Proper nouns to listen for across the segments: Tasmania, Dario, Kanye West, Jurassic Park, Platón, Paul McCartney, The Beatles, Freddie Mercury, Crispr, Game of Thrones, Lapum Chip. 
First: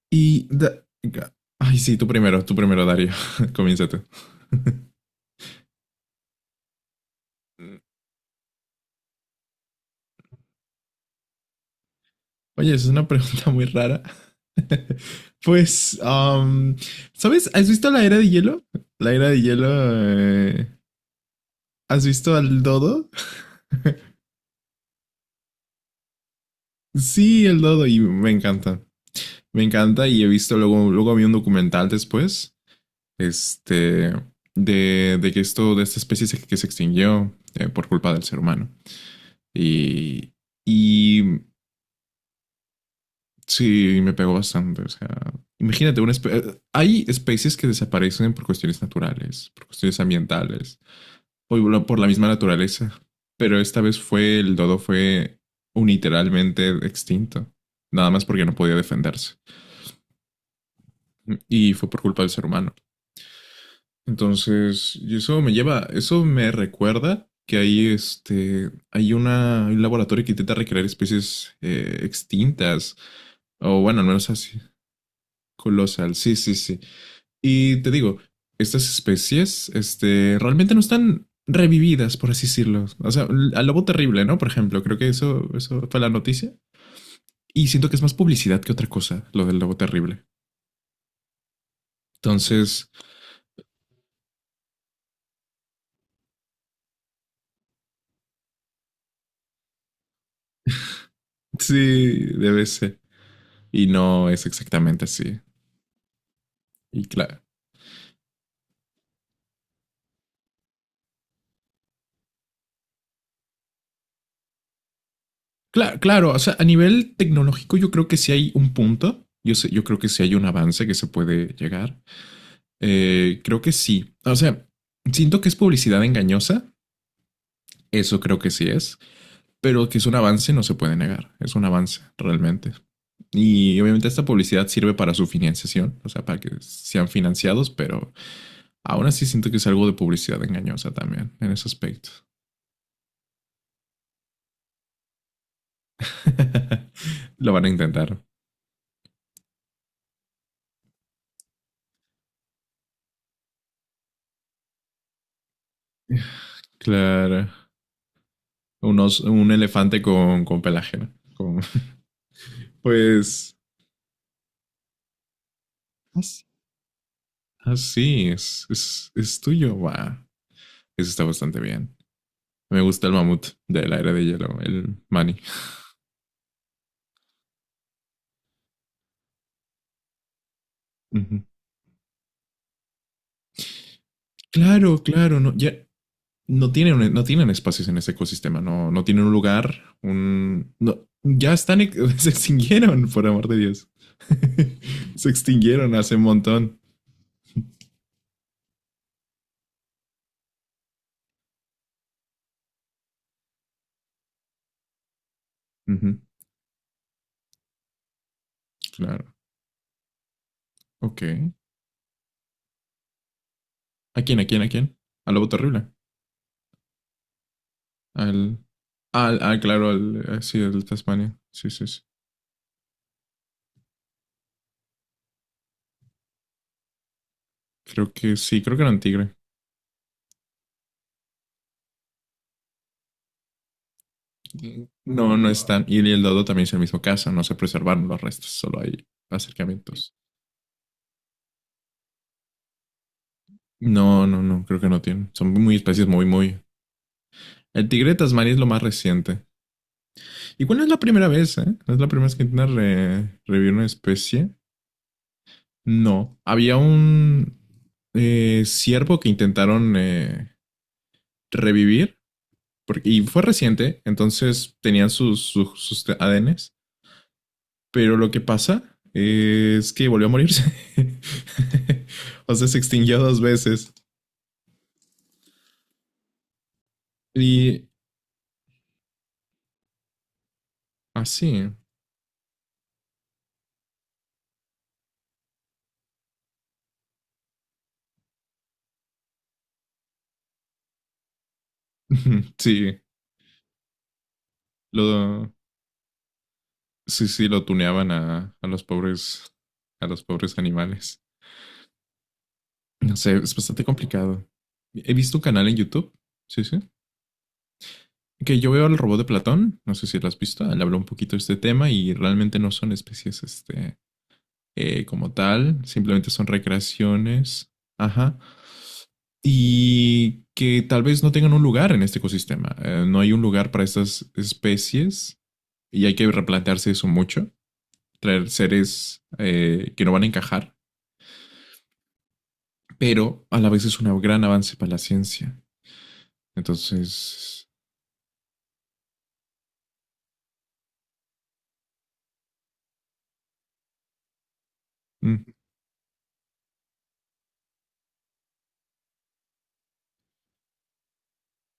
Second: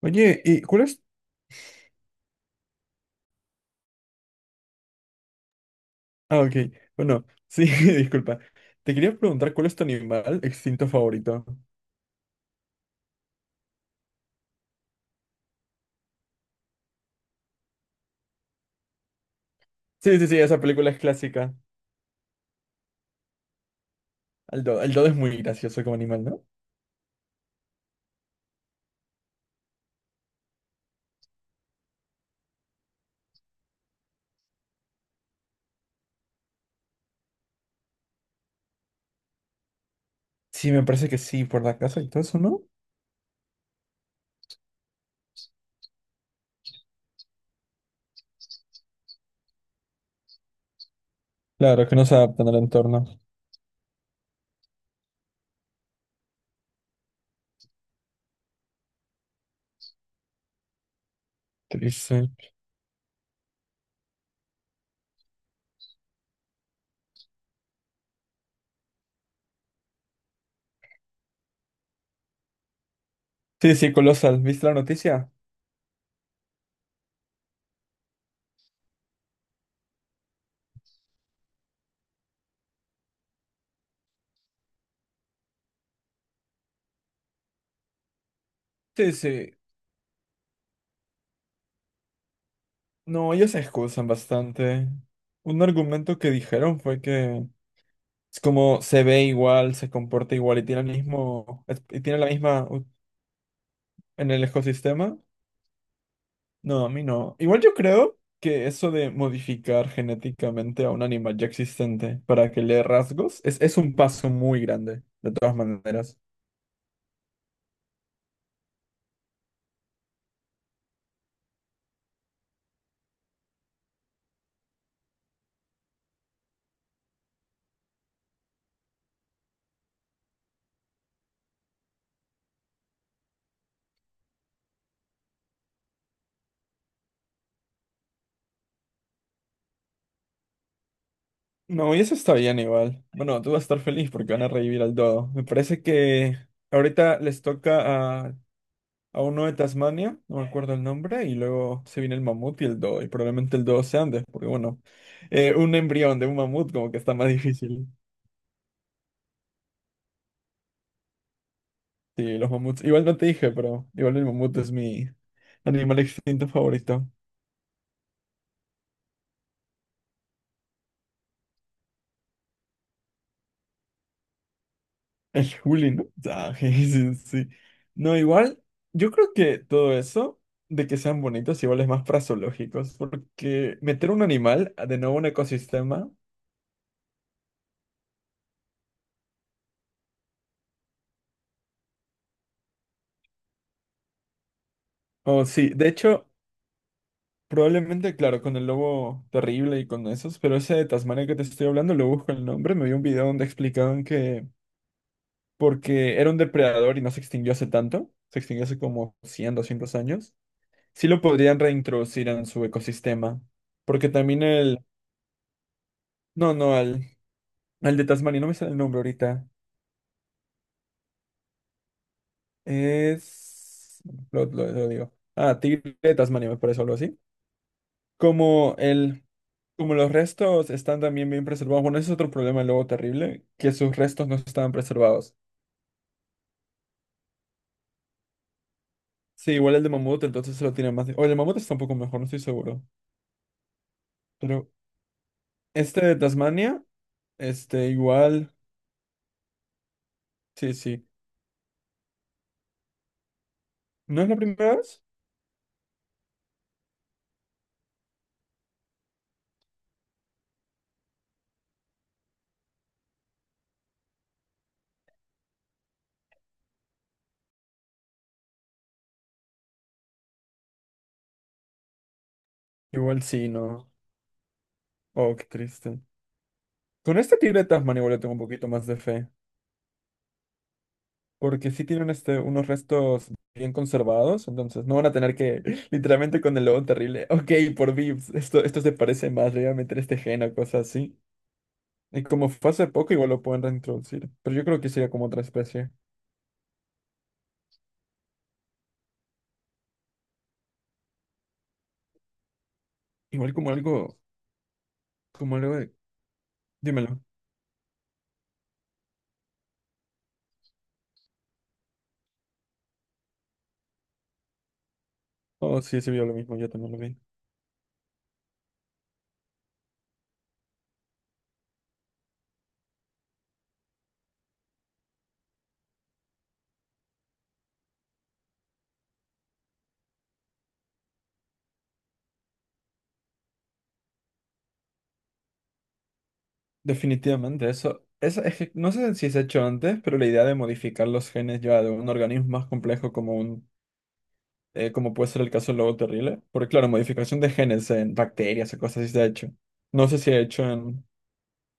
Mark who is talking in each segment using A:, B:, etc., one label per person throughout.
A: Oye,
B: Y...
A: ¿y
B: da-
A: cuál es?
B: Ay, sí, tú primero, Dario. Comienza tú.
A: Ah, ok. Bueno, sí, disculpa. Te quería preguntar cuál es tu animal extinto favorito.
B: Oye, es una pregunta muy rara. Pues, ¿sabes? ¿Has visto la era de hielo? La era de hielo...
A: Sí, sí, sí, esa película es clásica.
B: ¿Has visto al dodo?
A: El dodo es muy gracioso como animal, ¿no?
B: Sí, el dodo y me encanta. Me encanta y he visto luego, luego vi un documental después, este, de que de esta especie que se extinguió por culpa del ser humano. Y,
A: Sí, me parece que
B: y
A: sí, por la casa y todo eso, ¿no?
B: Sí, me pegó bastante. O sea, imagínate, hay especies que desaparecen por cuestiones naturales, por cuestiones ambientales, o igual
A: Claro, que
B: por
A: no
B: la
A: se
B: misma
A: adaptan al
B: naturaleza.
A: entorno.
B: Pero esta vez fue, el dodo fue unilateralmente extinto, nada más porque no podía defenderse. Y fue por culpa
A: Triste.
B: del ser humano. Entonces, y eso me lleva, eso me recuerda que hay hay un laboratorio que intenta recrear especies extintas,
A: Sí,
B: o
A: sí,
B: bueno, al menos
A: colosal.
B: así,
A: ¿Viste la noticia?
B: colosal, sí, sí, sí. Y te digo, estas especies, realmente no están revividas, por así decirlo. O sea, al lobo terrible, ¿no? Por ejemplo, creo que eso fue la noticia. Y siento que es más publicidad que otra
A: Sí,
B: cosa, lo
A: sí.
B: del lobo terrible. Entonces,
A: No, ellos se excusan bastante. Un argumento que dijeron fue que es como se ve igual, se comporta igual y tiene el mismo, es- y tiene
B: sí,
A: la misma
B: debe
A: u-
B: ser. Y no
A: en el
B: es exactamente
A: ecosistema.
B: así.
A: No, a mí
B: Y
A: no.
B: claro,
A: Igual yo creo que eso de modificar genéticamente a un animal ya existente para que le dé rasgos es un paso muy grande, de todas
B: claro,
A: maneras.
B: claro, o sea, a nivel tecnológico yo creo que sí hay un punto. Yo creo que sí hay un avance que se puede llegar. Creo que sí. O sea, siento que es publicidad engañosa. Eso creo que sí es. Pero que es un avance, no se puede negar. Es un avance, realmente. Y obviamente esta publicidad sirve para su financiación, o sea, para que sean financiados, pero aún así siento que es algo de publicidad engañosa también, en ese
A: No, y
B: aspecto.
A: eso está bien igual. Bueno, tú vas a estar feliz porque van a revivir al dodo. Me parece que ahorita les
B: Lo van a intentar.
A: toca a uno de Tasmania, no me acuerdo el nombre, y luego se viene el mamut y el dodo, y probablemente el dodo sea antes, porque bueno, un embrión de un mamut como que está más
B: Claro.
A: difícil.
B: Unos, un elefante con pelaje, ¿no? Con,
A: Sí, los mamuts. Igual no te dije,
B: pues...
A: pero igual el mamut es mi animal extinto favorito.
B: Así es, es tuyo, va. Eso está bastante bien. Me gusta el mamut de la era de hielo, el Manny.
A: El Juli, ¿no? Ah, je, sí, sí. No, igual, yo creo que todo eso de que sean
B: Uh-huh.
A: bonitos igual es más fraseológicos, porque meter un animal a de
B: Claro,
A: nuevo un
B: claro, no, ya,
A: ecosistema,
B: no tienen, no tienen espacios en ese ecosistema, no, no tienen un lugar, un... No, ya están, se extinguieron, por amor de Dios. Se
A: o sí, de
B: extinguieron hace un
A: hecho,
B: montón.
A: probablemente, claro, con el lobo terrible y con esos, pero ese de Tasmania que te estoy hablando, lo busco el nombre, me vi un video donde explicaban que
B: Uh -huh,
A: porque era un depredador y no se extinguió hace tanto, se extinguió hace como
B: claro,
A: 100, 200 años. Sí lo
B: ok.
A: podrían reintroducir en su ecosistema. Porque
B: ¿A quién,
A: también
B: a quién, a
A: el...
B: quién? Al lobo terrible.
A: No, no, al, al de Tasmania, no me
B: Al...
A: sale el nombre ahorita.
B: Claro, sí, al Tasmania. Sí, sí, sí.
A: Es... Lo digo. Ah, tigre de Tasmania, me parece algo así.
B: Creo que sí,
A: Como
B: creo que era un
A: el...
B: tigre.
A: Como los restos están también bien preservados. Bueno, ese es otro problema luego terrible, que sus restos no estaban preservados.
B: No, no están. Y el dodo también es el mismo caso. No se preservaron los restos, solo hay
A: Sí, igual el de
B: acercamientos.
A: mamut, entonces se lo tiene más... de- O el de mamut está un poco mejor, no estoy seguro.
B: No, no, no,
A: Pero
B: creo que no tienen. Son muy
A: este
B: especies
A: de
B: muy, muy...
A: Tasmania,
B: El
A: este
B: Tigre de Tasmania
A: igual...
B: es lo más reciente.
A: Sí,
B: Igual no es la
A: sí.
B: primera vez, ¿eh? No es la primera vez que intentan revivir una
A: ¿No es la
B: especie.
A: primera vez?
B: No. Había un ciervo que intentaron revivir. Porque, y fue reciente, entonces tenían sus ADNs. Pero lo que pasa es que volvió a morirse. O sea, se extinguió
A: Igual
B: dos
A: sí,
B: veces.
A: no. Oh, qué triste. Con este tigre de
B: Y
A: Tasmania igual le tengo un poquito más de fe.
B: así.
A: Porque
B: Ah,
A: sí tienen este, unos restos bien conservados, entonces no van a tener que, literalmente con el lobo terrible, ok, por Vips, esto se parece más, le voy a meter este gen o cosas así. Y como fue hace
B: sí,
A: poco, igual lo pueden reintroducir. Pero yo creo que sería como otra
B: lo,
A: especie.
B: sí, sí, lo tuneaban a los pobres animales. No sé,
A: Igual
B: es bastante complicado. He visto un
A: como
B: canal en
A: algo de...
B: YouTube, sí, sí,
A: Dímelo.
B: que yo veo al robot de Platón, no sé si lo has visto, le habló un poquito de este tema y realmente no son especies, como
A: Oh,
B: tal,
A: sí, sí vio
B: simplemente
A: lo
B: son
A: mismo, yo también lo vi.
B: recreaciones, ajá, y que tal vez no tengan un lugar en este ecosistema. No hay un lugar para estas especies y hay que replantearse eso mucho, traer seres que no van a encajar, pero a la vez es un gran avance para la ciencia. Entonces,
A: Definitivamente, eso es que no sé si se ha hecho antes, pero la idea de modificar los genes ya de un organismo más complejo como un como puede ser el
B: mm,
A: caso del lobo terrible. Porque, claro, modificación de genes en bacterias o cosas así se ha hecho. No sé si ha hecho en,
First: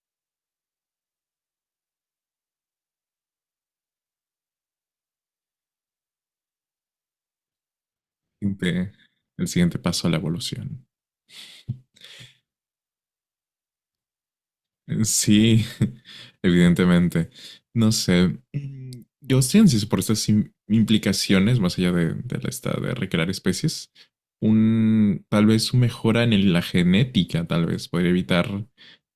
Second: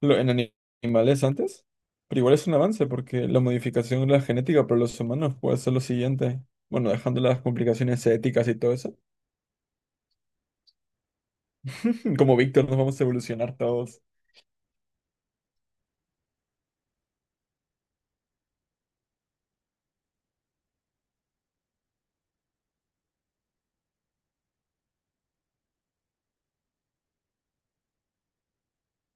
A: lo- en ani- animales antes, pero igual es un avance porque la modificación de la genética para los humanos puede ser lo siguiente. Bueno, dejando las complicaciones éticas y todo
B: siguiente-
A: eso.
B: el siguiente paso a la evolución.
A: Como Víctor, nos vamos a evolucionar todos.
B: Sí, evidentemente. No sé. Yo ciencias por estas implicaciones, más allá de la de recrear especies, tal vez una mejora en la genética, tal vez, podría evitar,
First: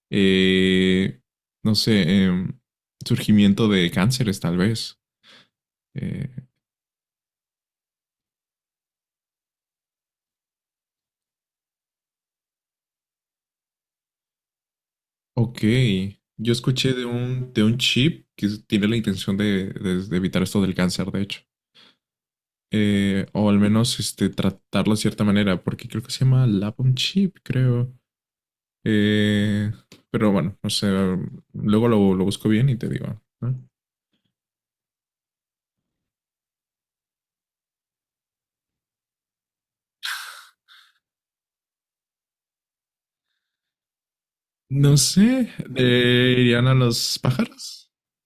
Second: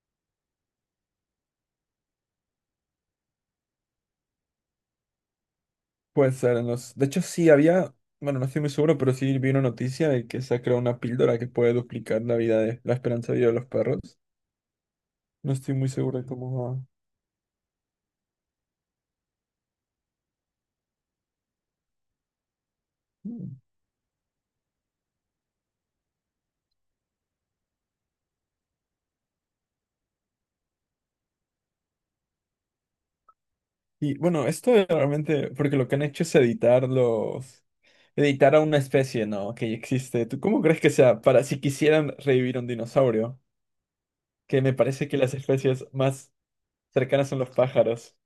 B: eh, no sé, surgimiento de cánceres, tal vez. Eh,
A: Puede ser en los... De hecho, sí había... Bueno, no estoy muy seguro, pero sí vi una noticia de que se ha creado una píldora que puede duplicar la vida de la esperanza de vida de los perros. No
B: Ok,
A: estoy muy seguro de
B: yo
A: cómo
B: escuché de un chip que tiene la intención de evitar esto del cáncer, de hecho. O al
A: va.
B: menos este, tratarlo de cierta manera, porque creo que se llama Lapum Chip, creo. Eh, pero bueno, no sé, luego lo busco bien y te digo. ¿No?
A: Y bueno, esto es realmente, porque lo que han hecho es editar los, editar a una especie, ¿no? Que ya existe. ¿Tú cómo crees que sea para si quisieran revivir un dinosaurio? Que me
B: No
A: parece que las
B: sé,
A: especies más
B: ¿irían a los
A: cercanas son los
B: pájaros?
A: pájaros.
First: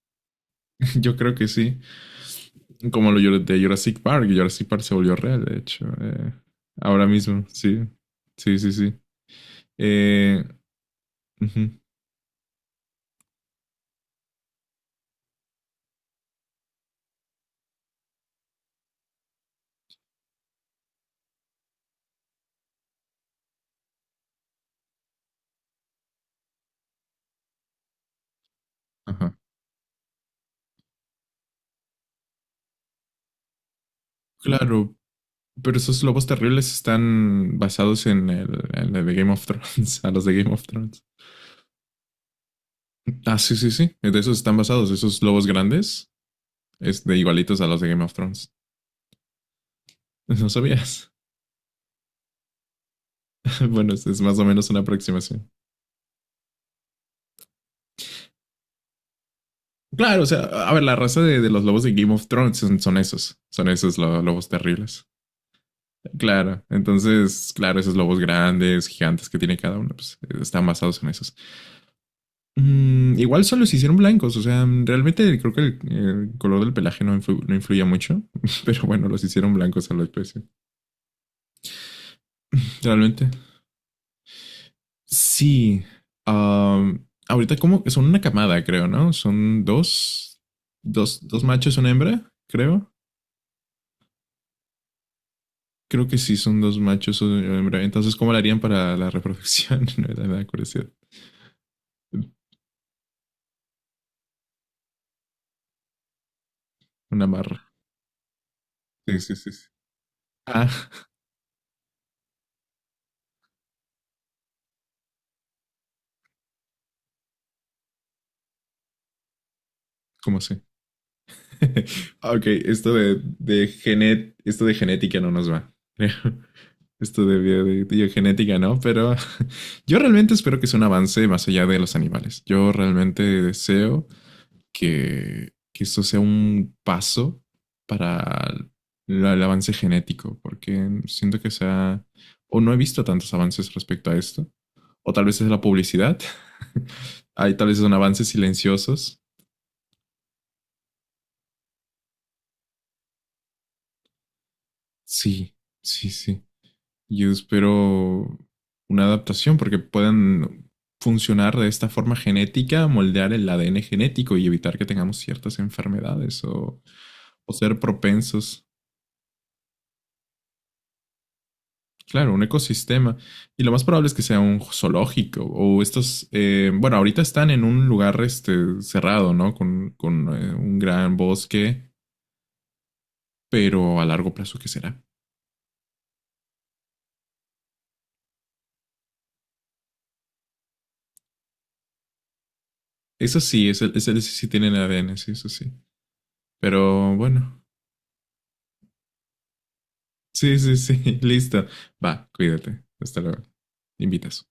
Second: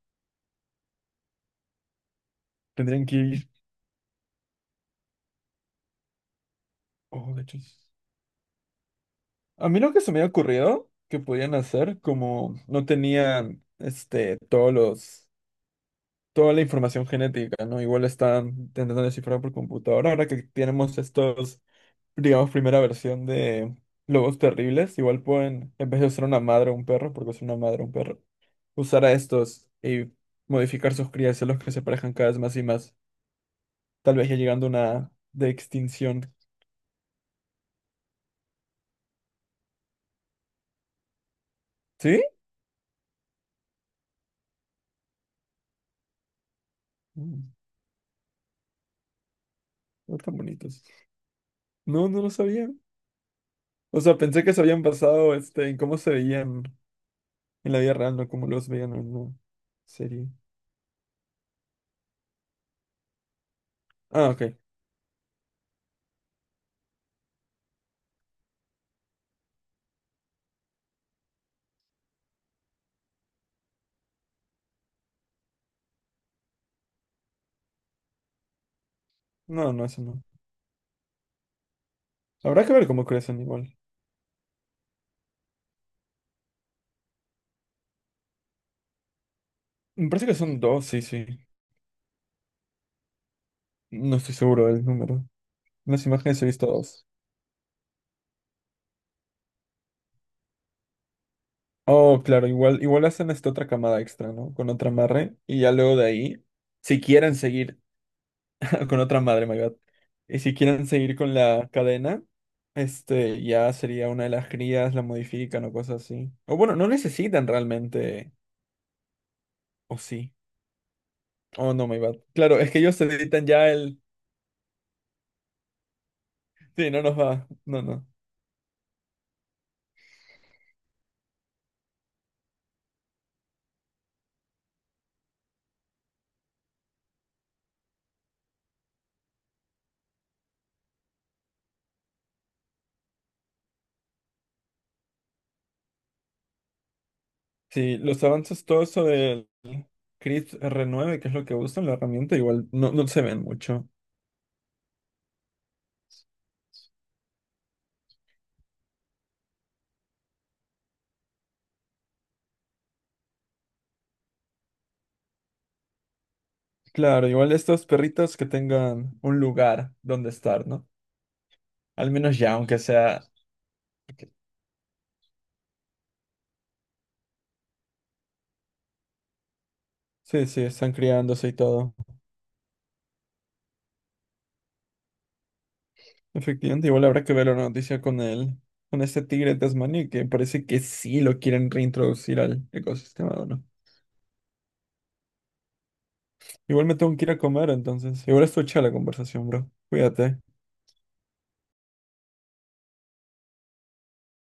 B: Yo creo que sí.
A: Tendrían
B: Como
A: que
B: lo
A: ir.
B: de Jurassic Park, Jurassic Park se volvió real, de hecho. Ahora
A: Oh, de
B: mismo,
A: hecho.
B: sí. Sí, sí, sí.
A: A mí lo que se me ha
B: Eh,
A: ocurrido que podían
B: ujú,
A: hacer, como no tenían, este, todos los, toda la información genética, ¿no? Igual están intentando descifrar por computadora. Ahora que tenemos estos digamos, primera versión de Lobos Terribles. Igual pueden, en vez de usar una madre o un perro, porque es una madre o un perro, usar a
B: ajá.
A: estos y modificar sus crías, los que se parejan cada vez más y más. Tal vez ya llegando a
B: Claro,
A: una de
B: pero esos lobos
A: extinción.
B: terribles están basados en en el de Game of Thrones, a los de Game of Thrones.
A: ¿Sí?
B: Ah, sí, sí, sí. De esos están basados, esos lobos grandes, es de
A: Mm,
B: igualitos a los de Game of Thrones.
A: no tan
B: No
A: bonitos.
B: sabías.
A: No, no lo sabía.
B: Bueno,
A: O sea,
B: es más
A: pensé
B: o
A: que se
B: menos una
A: habían basado
B: aproximación.
A: este, en cómo se veían en la vida real, no cómo los veían en una
B: Claro, o
A: serie.
B: sea, a ver, la raza de los lobos de Game of Thrones son, son esos, son esos
A: Ah, ok.
B: lobos terribles. Claro, entonces, claro, esos lobos grandes, gigantes que tiene cada uno, pues están basados en esos. Mm, igual solo se hicieron blancos, o sea, realmente creo que el color del pelaje no influía mucho, pero bueno, los hicieron
A: No, no,
B: blancos a
A: eso
B: la
A: no.
B: especie.
A: Habrá que ver cómo
B: Realmente.
A: crecen igual.
B: Sí. Ah, ahorita como son una camada, creo, ¿no? Son
A: Me parece que
B: dos,
A: son dos, sí, sí.
B: dos machos, una hembra, creo.
A: No estoy seguro del número. Las
B: Creo que sí,
A: imágenes he
B: son
A: visto
B: dos
A: dos.
B: machos, una hembra. Entonces, ¿cómo lo harían para la reproducción? Me da curiosidad.
A: Oh, claro, igual, igual hacen esta otra camada extra, ¿no? Con otra madre. Y ya luego de ahí, si
B: Una
A: quieren
B: marra.
A: seguir con otra
B: Sí, sí,
A: madre,
B: sí.
A: my
B: Sí.
A: God. Y si
B: Ah,
A: quieren seguir con la cadena, este ya sería una de las crías, la modifican o cosas así. O bueno, no necesitan realmente. O sí.
B: ¿cómo sé?
A: Oh, no, my bad.
B: Ah, ok,
A: Claro, es que
B: esto
A: ellos
B: de,
A: editan
B: de
A: ya el.
B: genet, esto de genética no nos va. Creo.
A: Sí, no nos
B: Esto
A: va. No,
B: de
A: no.
B: biogenética no, pero yo realmente espero que sea un avance más allá de los animales. Yo realmente deseo que esto sea un paso para el avance genético, porque siento que sea, o no he visto tantos avances respecto a esto, o tal vez es la publicidad. Hay tal vez son
A: Sí, los
B: avances
A: avances, todo eso
B: silenciosos.
A: del Crypt r 9 que es lo que usan, la herramienta, igual no, no se ven mucho.
B: Sí, sí, sí. Yo espero una adaptación porque puedan funcionar de esta forma genética, moldear el ADN genético y evitar que tengamos ciertas enfermedades
A: Claro, igual
B: o ser
A: estos perritos que
B: propensos.
A: tengan un lugar donde estar, ¿no? Al
B: Claro,
A: menos
B: un
A: ya, aunque
B: ecosistema.
A: sea...
B: Y lo más probable es que sea un zoológico o estos, bueno, ahorita están en un lugar este, cerrado, ¿no? Con, con
A: Sí,
B: eh,
A: sí,
B: un
A: están
B: gran
A: criándose y
B: bosque,
A: todo.
B: pero a largo plazo, ¿qué será?
A: Efectivamente, igual habrá que ver la noticia con él, con este tigre tasmaní, que parece que sí lo quieren reintroducir al ecosistema,
B: Eso
A: ¿o no?
B: sí, ese sí tienen ADN, sí, eso sí.
A: Igual me tengo
B: Pero
A: que ir a
B: bueno,
A: comer, entonces. Igual esto echa la conversación, bro. Cuídate.
B: sí, sí, sí. Listo. Va, cuídate. Hasta luego. Invitas.